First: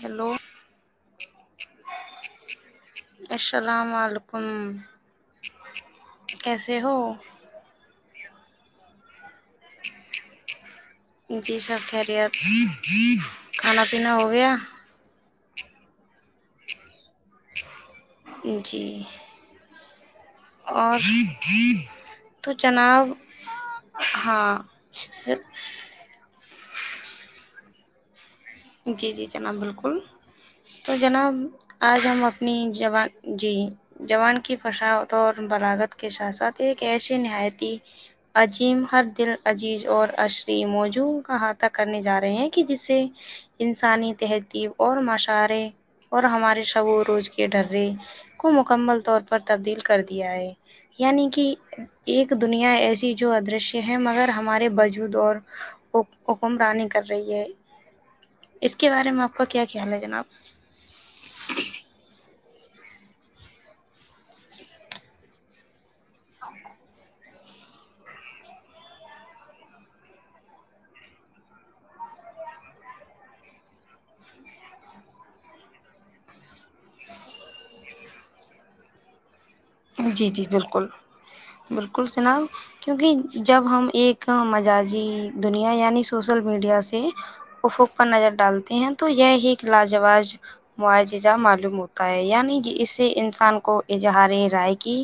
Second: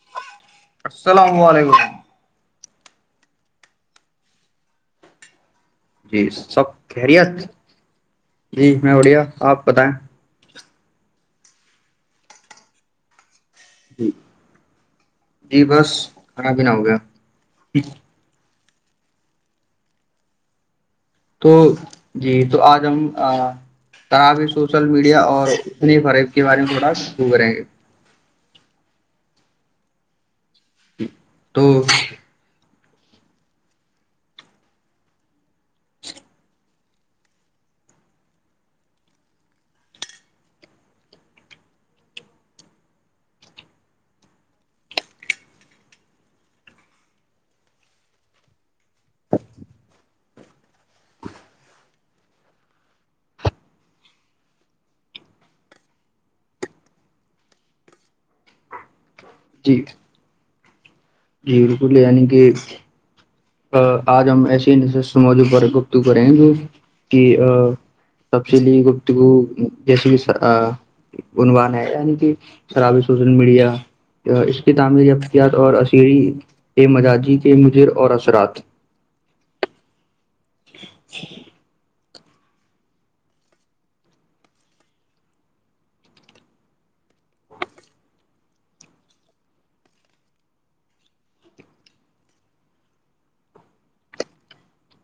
hello السلام علیکم السلام علیکم جی سب کیسے ہو خیریت جی میں اڑیا آپ بتائیں جی سب خ رہےار کھانا جی پیینا ہو گیا جی بس کھانا بھی نہ ہو گیا جی اور تو جی تو آج ہم ترا بھیی ہاں سوشل میڈیا اور اتنے فرق کے بارے میں تھوڑا شرو کریں گے جی جی جناب بالکل تو جناب تو آج ہم اپ اپنی جوبع جی جوان کی فشاوت اور بلاگت کے ساتھ ساتھ ایک ایسی نہایتی عجیم ہر دل عزیز اور عشری موجوںع کا احاطہ کرنے جا رہے ہیں کہ جسے انسانی تہذیب اور مشاعرے اور ہمارے شب و روج کے ڈرے کو مکمل طور پر تبدیل کر دیا ہے یعنی کہ ایک دنیا ایسی جو ادرشیہ ہے مگر ہمارے بجود اور حکمرانی کر رہی ہے اس کے بارے میں آپ کا کیا خیال ہے جناب جک لے کہ آج ہم ایسی ن موضوع پر گفتو کریں گے کہ ا تپ چلی گپت جیس بھی س گنوان ہے یعنی کہ شرابی سوشل میڈیا اس کی تعمیر افتیات اور اسری کے مزاجی کے مجر اور اثرات جی جی بالکل بالکل سناب کیونکہ جب ہم ایک مزجی دنیا یعنی سوشل میڈیا سے افوق پر نظر ڈالتے ہیں تو یہی ایک لاجواز معججہ معلوم ہوتا ہے یعنی اس سے انسان کو اظہار رائے کی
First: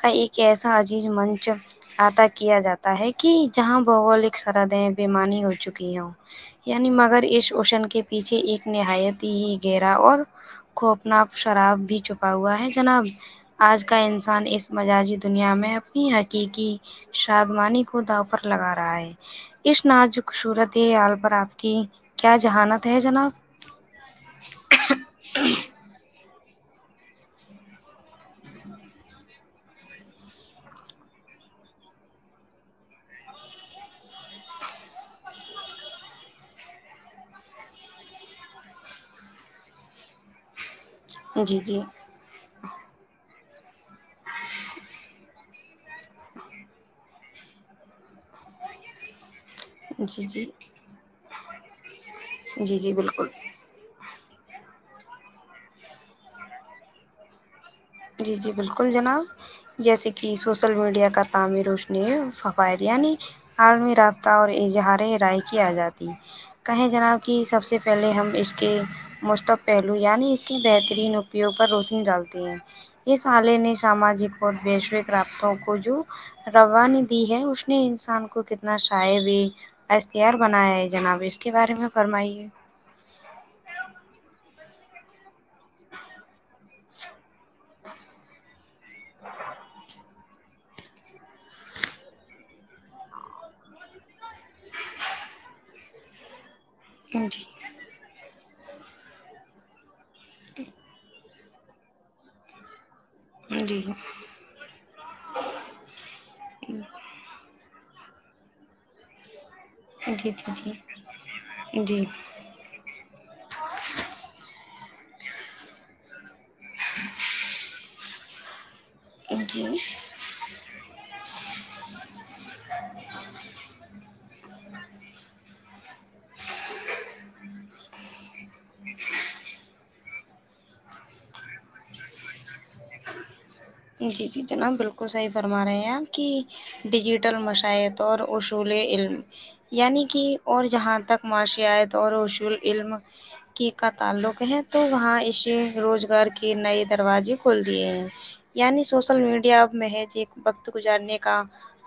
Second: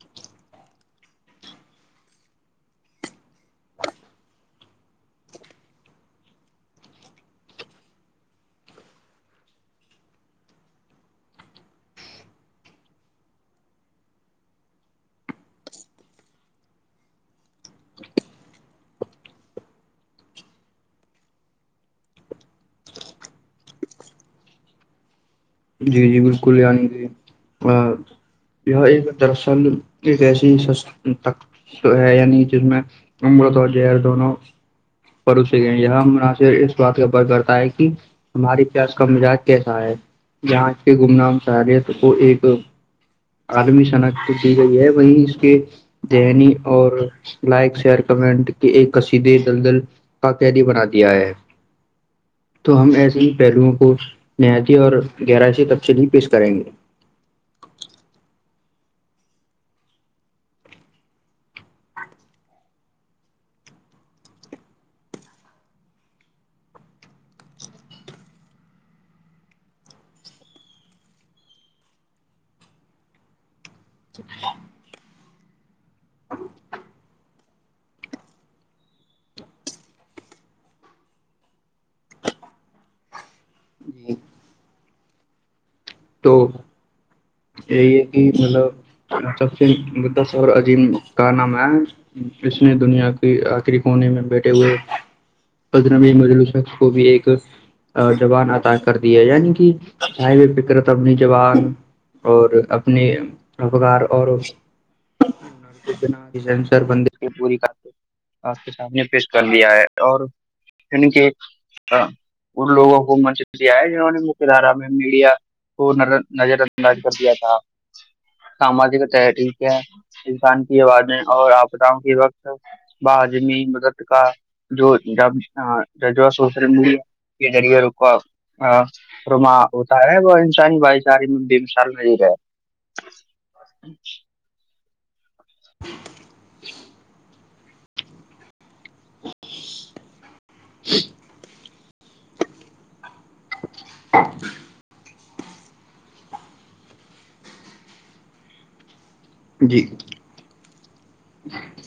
کا ایک ایسا عزیز منچ آطا کیا جاتا ہے کہ جہاں بھگولک سرحدیں بیمانی ہو چکی ہ یعنی مگر اس شوشن کے پیچھے ایک نہایت ہی گہرا اور کو اپنا شراب بھی چھپا ہوا ہے جناب آج کا انسان اس مججی دنیا میں اپنی حقیقی شادمانی کو داؤ پر لگا رہا ہے ا ند جو خصورت ہے آال پرر آپ کی کیا جہانت ہے جناب جی جی بالکل ینی جی یہ ایک دراصل ایک کیسی تک ہے یعنی جس میں امرت اور جر دونوں پرو یہ مناصر اس بات کا اپر کرتا ہے کہ ہمارے پس کا مزاج کیسا ہے جاں کی گمنام جی جی سہریت کو ایک آدمی سناخ کو دی گئی ہے وہیں اس کے ذنی اور لائک شیئر کمنٹ کے ایک کشیدی دلدل جی کا جی قیدی بنا دیا ہے جی تو ہم جی ایسے بالکل ہی پہلوؤں کو نہایتی اور گہرائی سے تفصلی پیش کریں گے جی جی بالکل جناب جیسے کہ سوسل میڈیا کا تعمیرش نے فوائد یعنی عالمی رابطہ اور اظہار رائے کی جاتی کہیں جناب کہ سب سے پہلے ہم اس کے مشتق پہلو یعنی اس کی بہترین اپیوگ پر روشنی ڈالتے ہیں یہ سالے نے سمجک اور ویشوک رابطوں کجو روانی دی ہے اس نے انسان کو کتنا شا بھی اختی آار بنایا ہے جناب اس کے بارے میں فرمائیے جی تو یہی ہے کہ مطلب سب سے اور عجیم کا نام ہے اس میں دنیا کے آخری کونے میں بیٹھے ہوئے پدر مل شخ بھی ایک جی زبان اطا کر د ہے یعنی کہ ہائی وے پہ کرپ اپنی جوان اور اپنی جی اخکار اور جی بند پور آپ کے سامنے پیش کر لیا ہے اور جی کہ ایک جی ان لووں کو منچ دیا ہے جنہوں نے مک دھارا میں میڈیا کو نظر انداز کر دیا تھا ساماجک طح جی ٹھیک جی ہے انسان کی آوازیں اور آپ بتاؤں کہ وقت بجمی مدد کا جو جب جہ سوسرے کے ذریعے رکا رما ہوتا ہے وہ بھائی ساری بی م سال میں ہی رہے جی جی جناب بالکل صحیح فرما رہے ہیں آپ کہ ڈیجیٹل مشاائط اور اصول علم یعنی کہ اور جہاں تک معاشت اور اصول علم کی کا تعلق ہے تو وہاں اسے روزگار کے نئے دروازے کھول دیے ہیں یعنی سوشل میڈیا جی محج ایک وقت گزارنے کا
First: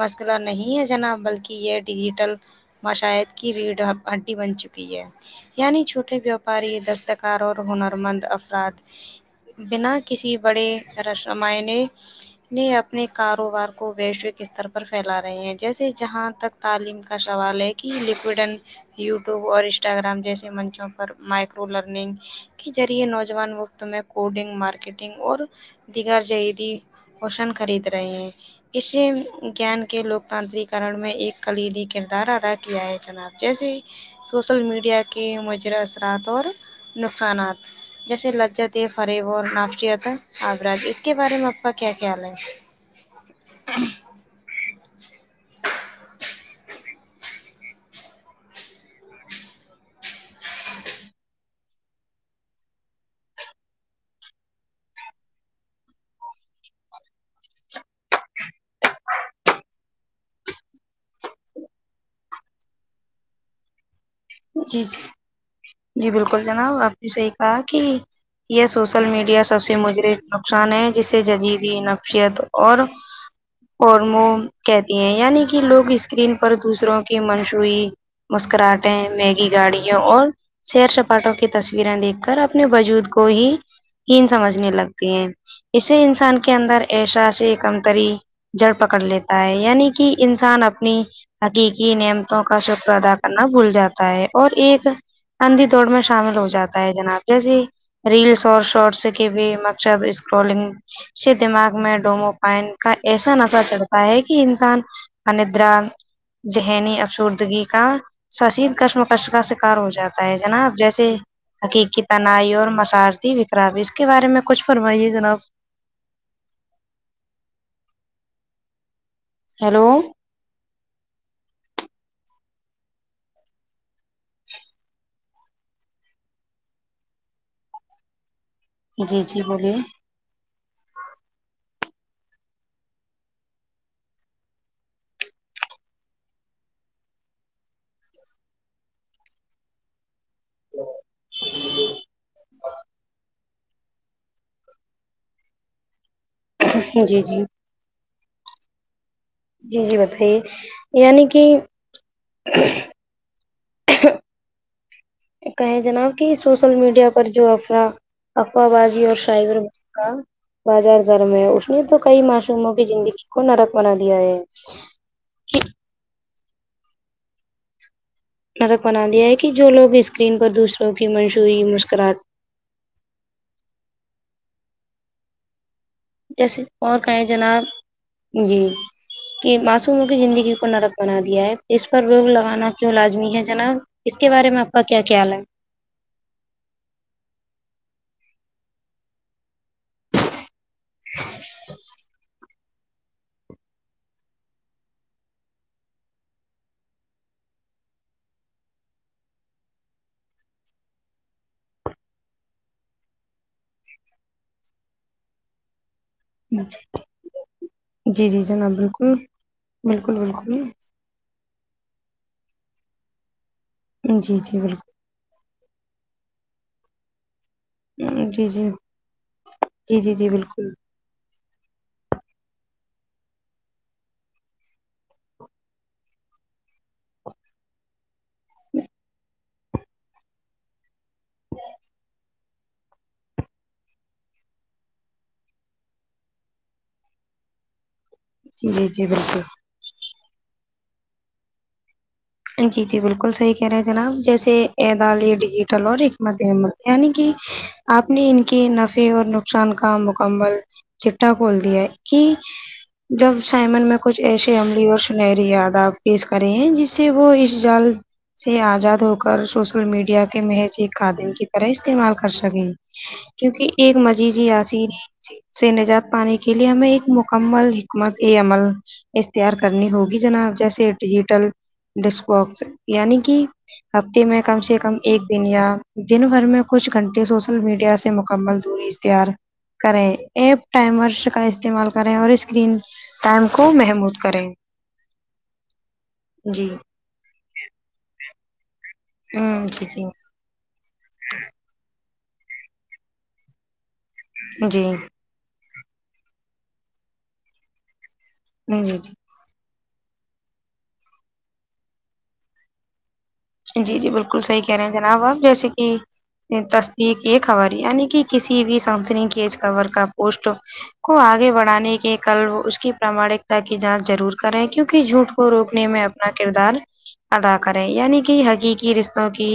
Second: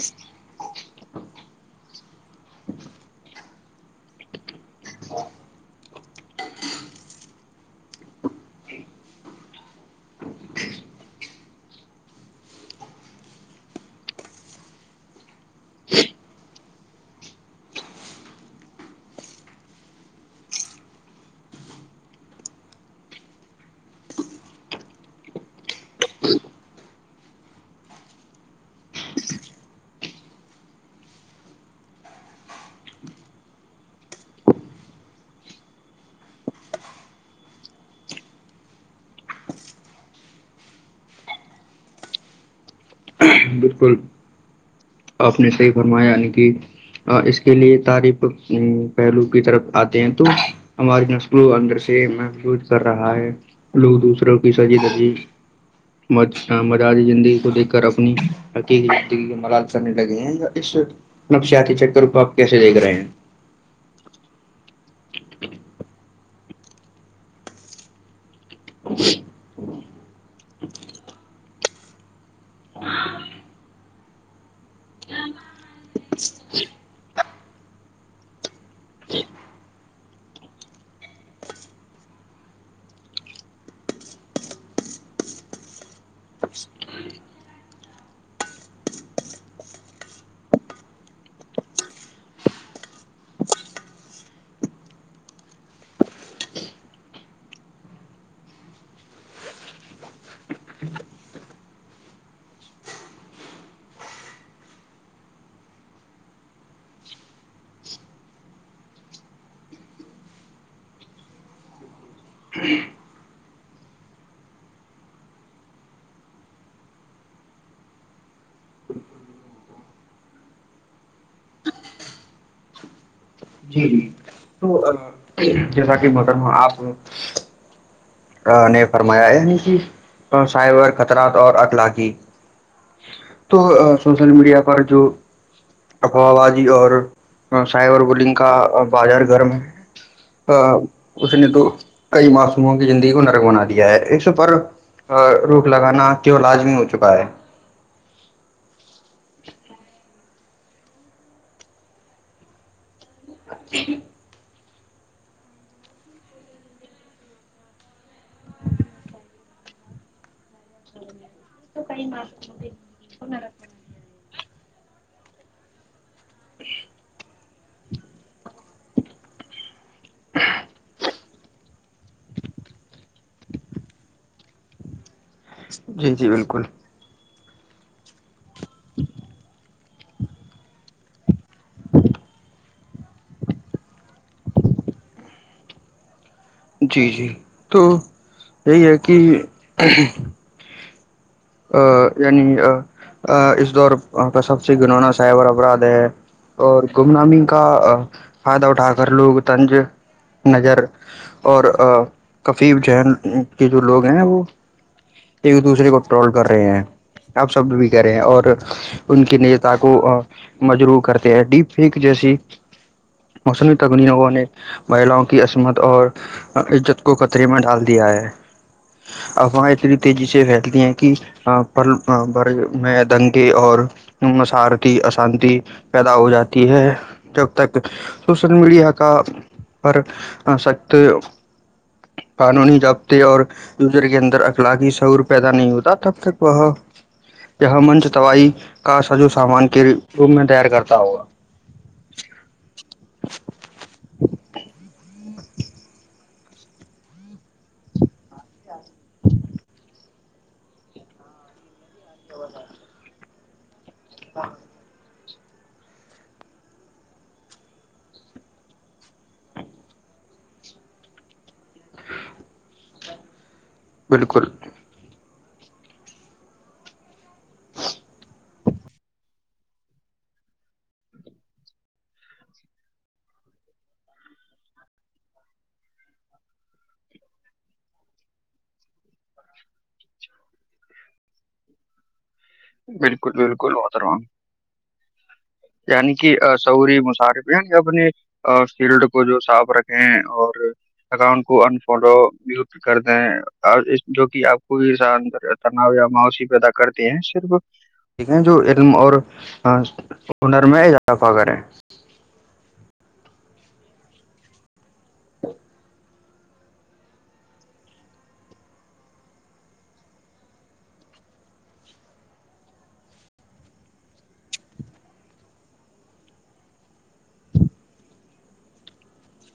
مسئلہ نہیں ہے جناب بلکہ یہ ڈیجیٹل مشاہر کی بھییڑھ ہڈی بن چکی ہے ہے یعنی چھوٹے دستکار اور ہنرمند افراد بنا کسی بڑے رش رامائنے یہ اپنے کاروبار کو ویشوک استر پر پھیلا رہے ہیں جیسے جہاں تک تعلیم کا سوال ہے کہ لکوڈ اینڈ یوٹیوب اور انسٹاگرام جیسے منچوں پر مائکرو لرننگ کے ذریعے نوجوان وقت میں کوڈنگ مارکیٹنگ اور دیگر جہیدی پوشن خرید رہے ہیں اسے گیان کے لوکتاانتر کرن میں ایک کلیدی کردار ادا کیا ہے جناب جیسے سوسل میڈیا کے مجر اثرات اور نقصانات جیسے لجت ہے فریب اور نافت اج اس کے بارے میں اپپا کیا خیال ہے بالکل آپ نے صحی فرمایا یعنی کہ اس کے لیے تعریف پہلو کی طرف آتے ہیں تو ہماری نسلوں اندر سے محفوظ کر رہا ہے لوگ دوسروں کی سجی سجی مز آتی زندگی کو دیکھ کر اپنی حقیقی زندگی کے مرال کرنے لگے ہیں یا اس اپ نفسیاتی چکر کو آپ کیسے دیکھ رہے ہیں جی جی جی بالکل جناب آپ نے صحی کہا کہ یہ سوشل میڈیا سب سے مجر نقصان ہے جسے ججیدی نفیت اور فارمو کہتی ہیں یعنی کہ لوگ اسکرین پر دوسروں کی منشوعی مسکراہٹے میگی گاڑیوں اور سیر سپاٹوں کی تصویریں دیکھ کر اپنے وجود کو ہی ہیین سمجھنے لگتی ہیں اسے انسان کے اندر ایشا سے ایکمتری جڑ پکڑ لیتا ہے یعنی کہ انسان اپنی حقیقی نیمتوں کا سوتر ادا کرنا بھول جاتا ہے اور ایک اندندھی دوڑ میں شامل ہو جاتا ہے جناب جیسے ہی ریلس اور شارٹس کی بھی مقصد اسکرولنگ دماغ میں ڈوموپائن کا ایسا نشہ چڑھتا ہے کہ انسان اندرا ذہنی افسردگی کا سسی کشمکش کا شکار ہو جاتا ہے جناب جیسے حقیقی تنائی اور مسارتی وکرا بھی اس کے بارے میں کچھ فرمائیے جناب ہیلو جی جی تو جیسا کہ مب آپ نے جی فرمایا جی بولیے کہ تو سائبر خطرات اور اطلاقی تو سوشل میڈیا پر جو افوبادی اور سائبر بلنگ کا بازار گرم ہے اس نے تو کئی معسوموں کی زندگی کو نرک بنا دیا ہے اس پر روک لگانا کی لازمی ہو چکا جی ہے جی جی جی بتائیے یعنی کہ کہیں جناب کہ سوشل میڈیا پر جو افر افواہ بازی اور شائز کا بازار گھر میں اس نے تو کئی معصوموں کی زندگی کو نرک بنا دیا ہے نرق بنا دیا ہے کہ جو لوگ اسکرین پر دوسروں کی منشوی مسکرات جی جی جیسے بالکل اور کہیں جناب جی کہ مسموں کی زندگی کو نرک بنا دیا ہے اس پر روگ لگانا کیوں لازمی ہے جناب اس کے بارے میں آپ کا کیا خیال ہے جی جی تو یہی ہے کہ ہاں یعنی اس دور کا سب سے گننا سائبر اپراد ہے اور گم نامی کا فائدہ اٹھا کر لوگ تنج نظر اور کفی ذن کے جو لوگ ہیں وہ ایک دوسرے کوٹرول کر رہے ہیں اب سب بھی کریں ہیں جی جی اور جناب بالکل ان کے نیتا بالکل کو بالکل مجرو کرتے ہیں ڈپ پیک جیسی موسمی تکنیوگوں جی نے جی مہیلاں عصمت اور عزت کو خطرے میں ڈال دیا دیا بالکل ہے جی جی افواہ اتنی جی جی تیزی جی سے بالکل پھیلتی ہیں کہ کی پر میں دنگے اور مسارتی اشانتی پیدا ہو جاتی ہے جب تک سوشل میڈیا کا پر سخت قانونی جضابطے اور یوزر کے اندر اخلاقی سعور پیدا نہیں ہوتے تب تک وہ یہاں منچ تائی جی جی کا جی سا جوو بالکل سامان کے روم میں تیار کرتا ہوگا جی جی بالکل صحیح کہہ رہے ہیں جناب جیسے اعدالیہ ڈیجیٹل اور حکمت احمد یعنی کہ آپ نے ان کے نفع اور نقصان کا مکمل چٹا کھول دیا ہے کہ جب سائمن میں کچھ ایسی عملی اور سنہری یاداب پیس کرے ہیں جس سے وہ اس جال سے آزاد ہو کر سوشل میڈیا کے محض ایک خادم کی طرح استعمال کر سکیں کیونکہ ایک مزج بالکل ہی آسی نہیں س سے نجات پانے کے لیے ہمیں ایک مکمل حکمت یہ عمل اتار کرنی ہوگی جناب جیسے ڈیجیٹل ڈسک باکس یعنی کہ ہفتے میں کم سے کم ایک دن یا دن بھر میں کچھ گھنٹے سوشل میڈیا سے مکمل دوری تار کریں ایپ ٹمرس کا استعمال کریں اور اس اسرین بالکل ٹائم کو بالکل محمود محترم کریں یعنی کہ جی سعوری مشارف یعنی اپنی فیلڈ کو ہ جو صاف جی جی رکھیں اور اکاؤنٹ کو انفالو میوٹ کر دیں اور اس جو کہ آپ کو جی بھیان تناؤ یا ماوشی پیدا کرتے ہیں صرف ٹھیک ہے جو جی علم جی اور ہنر میں اضاضافہ کریں جی جی بالکل صحیح کہہ رہے ہیں جناب آپ جیسے کہ تصدیق یہ خبر یعنی کہ کسی بھی سمسن کی خبر کا پوسٹ کو آگے بڑھانے کے کل وہ اس کی پراماانکتا کی جانچ ضرور کریں کیونکہ جھوٹ کو روکنے میں اپنا کردار ادا کریں یعنی کہ حقیقی رشتوں کی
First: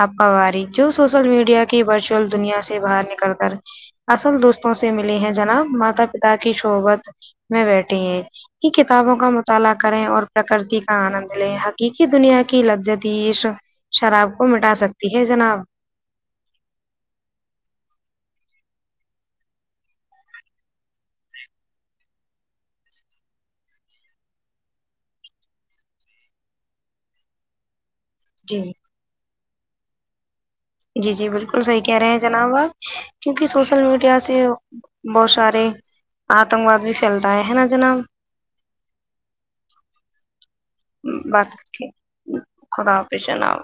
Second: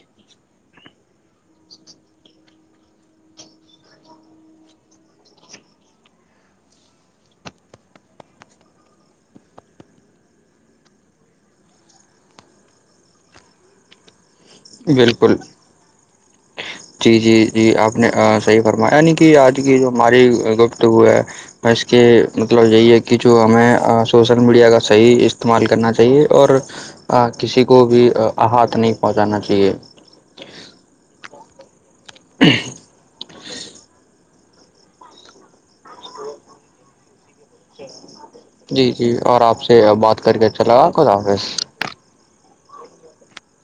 ہپا واری جو سوشل میڈیا کی ورچول دنیا سے باہر نکل کر اصل دوستوں سے ملی ہیں جناب ماتا پتا کی شوبت میں بیٹھے ہیں کہ کتابوں کا مطالعہ کریں اور پرکرتی کا آنند لے حقیقی دنیا کی لججت تش شراب کو مٹا سکتی ہے بالکل جناب جی جی جی آپ نے صحیح فرمایا یعنی کہ آج کی جو ہماری گفٹ ہو ہے ب اس کے مطلب یہی ہے کہ جو ہمیں سوسل میڈیا کا صحیح استعمال کرنا چاہیے اور کسی کو بھی جی احات نہیں پہنچانا چاہیے جی جی بالکل صحیح کہہ رہے ہیں جناب آپ کیونکہ سوشل میڈیا سے بہت سارے آتنک واد بھی پھیلتا ہے ہے نا جناب جی جی اور آپ سے بات کر کے اچھا لگا خدا حافظ بات رے خدا حافظ جؤ